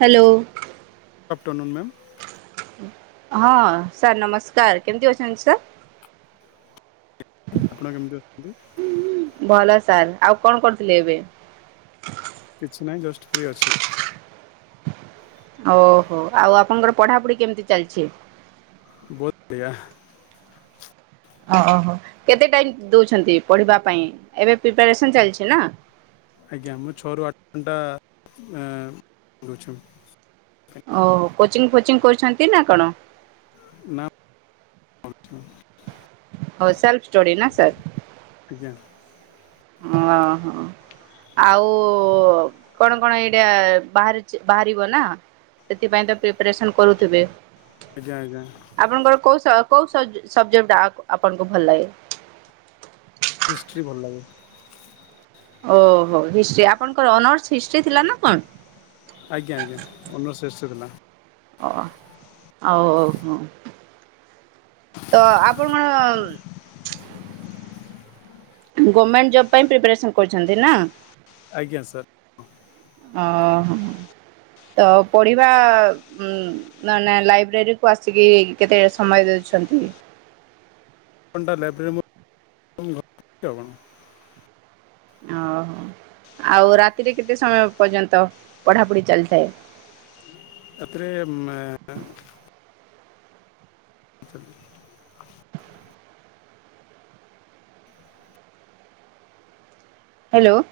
Hello ଓ। [unintelligible] Ma'am. ହଁ sir ନମସ୍କାର, କେମତି ଅଛନ୍ତି ସାର୍? ଆପଣ କେମିତି ଅଛନ୍ତି? ଭଲ ସାର୍, ଆଉ କଣ କରୁଥିଲେ ଏବେ? କିଛି ନାଇଁ, ଜଷ୍ଟ ଫ୍ରି ଅଛି। ଓହୋ, ଆଉ ଆପଣଙ୍କର ପଢାପଢି କେମିତି ଚାଲିଛି? [unintelligible] ଓହୋ, କେତେ ଟାଇମ ଦଉଛନ୍ତି ପଢିବା ପାଇଁ, ଏବେ ପ୍ରିପାରେସନ ଚାଲିଛି ନା? ଆଜ୍ଞା, ମୁଁ ଛଅରୁ ଆଠ ଘଣ୍ଟା ଦଉଛି। ଓ କୋଚିଂ ଫୋଚିଂ କରୁଛନ୍ତି ନା କଣ? ନା ହଉ ସେଲଫ ଷ୍ଟଡି ନା ସାର୍? ଆଜ୍ଞା। ଓ ହୋ। ଆଉ କଣ କଣ ଏଇଟା ବାହାରିଛି, ବାହାରିବ ନା? ସେଥିପାଇଁ ତ ପ୍ରିପାରେସନ୍ କରୁଥିବେ? ଆଜ୍ଞା ଆଜ୍ଞା। ଆପଣଙ୍କର କୋଉ ସ କୋଉ ସବ୍ ସବଜେକ୍ଟା ଆକ୍ ଆପଣଙ୍କୁ ଭଲ ଲାଗେ? ହିଷ୍ଟ୍ରି ଭଲ ଲାଗେ। ଓହୋ ହିଷ୍ଟ୍ରି ଆପଣଙ୍କର ଅନର୍ସ ହିଷ୍ଟ୍ରି ଥିଲା ନା କଣ? ଆଜ୍ଞା ଆଜ୍ଞା ଅନର୍ସ ହିଷ୍ଟ୍ରି ଥିଲା। ଓ ହୋଉ ହୋଉ ହଁ ତ ଆପଣମାନ୍ ଗଭର୍ଣମେଣ୍ଟ ଜବ ପାଇଁ ପ୍ରିପାରେସନ୍ କରୁଛନ୍ତି ନା? ଆଜ୍ଞା ସାର୍। ଓହୋ ତ ପଢିବା ଉ ନ ନା ଲାଇବ୍ରେରୀ କୁ ଆସିକି କେତେ ସମୟ ଦୋଉଛନ୍ତି? କଣଟା ଲାଇବ୍ରେରୀ ମୁ [unintelligible] କଣ? ଓହୋ ଆଉ ରାତିରେ କେତେ ସମୟ ପର୍ଯ୍ୟନ୍ତ ପଢାପଢି ଚାଲିଥାଏ? ରାତିରେ ମେ [unintelligible] ହ୍ୟାଲୋ।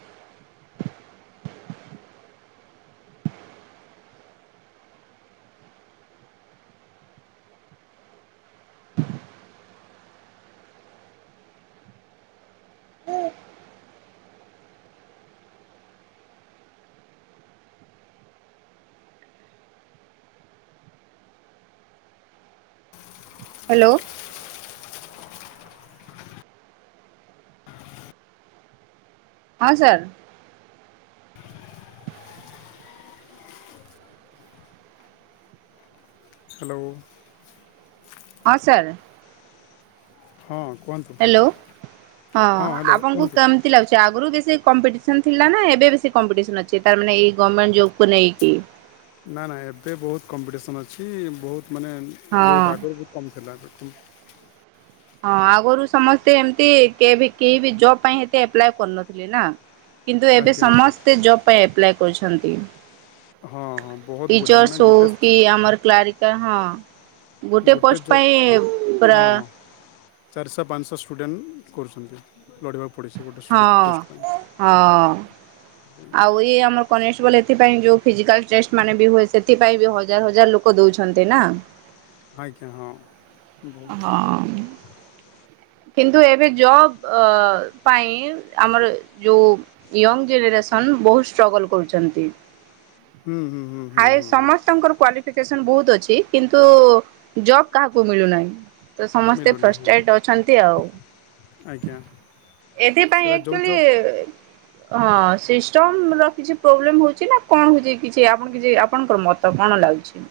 ହ୍ୟାଲୋ। ହଁ ସାର୍। ହ୍ୟାଲୋ। ହଁ ସାର୍। ହଁ କୁହନ୍ତୁ। ହ୍ୟାଲୋ ହଁ ହ୍ୟାଲୋ ଆପଣଙ୍କୁ କୁହନ୍ତୁ କେମତି ତି ଲାଗୁଛି ଆଗରୁ ବେଶୀ କମ୍ପିଟିସନ ଥିଲା ନା ଏବେ ବେଶୀ କମ୍ପିଟିସନ ଅଛି ତା ମାନେ ଏଇ ଗଭର୍ଣ୍ଣମେଣ୍ଟ ଜବକୁ ନେଇକି? ନା ନା ଏବେ ବହୁତ କମ୍ପିଟିସନ୍ ଅଛି ବହୁତ ମାନେ ହଁ। ବହୁତ ଆଗରୁ ବହୁତ କମ୍ ଥିଲା ଲୋକ ହଁ ଆଗରୁ ସମସ୍ତେ ଏମିତି କେ କେହି ବି ଜବ ପାଇଁ ସେତ ଆପ୍ଲାଏ କରୁନଥିଲେ ନା। କିନ୍ତୁ ଏବେ ଆଜ୍ଞା ଆଜ୍ଞା ସମସ୍ତେ ଜବ୍ ପାଇଁ ଆପ୍ଲାଏ କରୁଛନ୍ତି। ହଁ ହଁ ବହୁତ ଗୁଡ଼ାଏ ମାନେ ଟିଚର୍ସ ହଉ ଗୋଟେ କି ଆମର କ୍ଲାରିକା ହଁ। ଗୋଟେ ପୋଷ୍ଟ ପାଇଁ ପ୍ରା ହଁ ଚାରିଶହ ପାଞ୍ଚଶହ ଷ୍ଟୁଡ଼େଣ୍ଟ କରୁଛନ୍ତି ଲଢ଼ିବାକୁ ପଡ଼ିଛି ଗୋଟେ ହଁ ଗୋଟେ ପୋଷ୍ଟ ପାଇଁ। ହଁ। ଆଉ ଇ ଆମର କନଷ୍ଟ ବଲ ଏଥିାଇଁ ଯୋଉ ଫିଜିକାଲ ଟେଷ୍ଟ ମାନେ ବି ହୁଏ ସେଥିପାଇଁ ବି ହଜାର ହଜାର ଲୋକ ଦୋଉଛନ୍ତି ନା? ଆଜ୍ଞା ହଁ। ବହୁତ ହଁ। କିନ୍ତୁ ଏବେ ଜବ ପାଇଁ ଆମର ଯୋଉ ୟଙ୍ଗ ଜେନେରେସନ୍ ବହୁତ ଷ୍ଟ୍ରଗଲ କରୁଛନ୍ତି। ହୁଁ ହୁଁ ହୁଁ ହୁଁ ହାଇ ହୁଁ ହୁଁ ସମସ୍ତଙ୍କର କ୍ଵା ପିକେଶନ ବହୁତ୍ ଅଛି। କିନ୍ତୁ ଜବ କାହାକୁ ମିଳୁ ନାଇଁ ତ ସମସ୍ତେ ମିଳୁନି ହୁଁ ଫ୍ରଷ୍ଟେଟ ଅ ଅଛନ୍ତି ଆଉ ଆଜ୍ଞା ଏଥିପାଇଁ ସେଟା ଯେଉଁ ଆଚୁଆଲି ଜବ୍ ହଁ ସିଷ୍ଟମ ର କିଛି ପ୍ରୋବ୍ଲେମ ହୋଉଛି ନା କଣ ହୋଉଛି କିଛି ଆପଣ କିଛି ଆପଣଙ୍କର ମତ ତ କଣ ଲାଗୁଛି?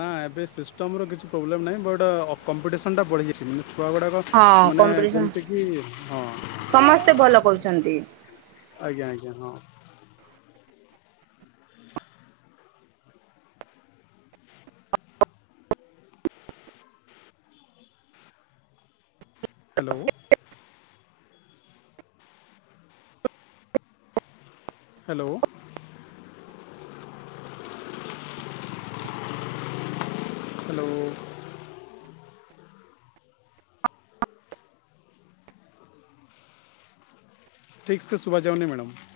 ନା ଏବେ ସିଷ୍ଟମର କିଛି ପ୍ରୋବ୍ଲେମ୍ ନାହିଁ ବଟ୍ କମ୍ପିଟିସନ୍ ବଢ଼ିଯାଇଛିା ଛୁଆ ଗୁଡ଼ାକ ହଁ ମାନେ କମ୍ପିଟିସନ ଯେମତିକି ହଁ। ସମସ୍ତେ ଭଲ କରୁଛନ୍ତି। ଆଜ୍ଞା ଆଜ୍ଞା ହଁ। ହ୍ୟାଲୋ। ହ୍ୟାଲୋ। ହ୍ୟାଲୋ। ଠିକ୍ ସେ ସୁବା ଯାଉନି ମ୍ୟାଡ଼ାମ।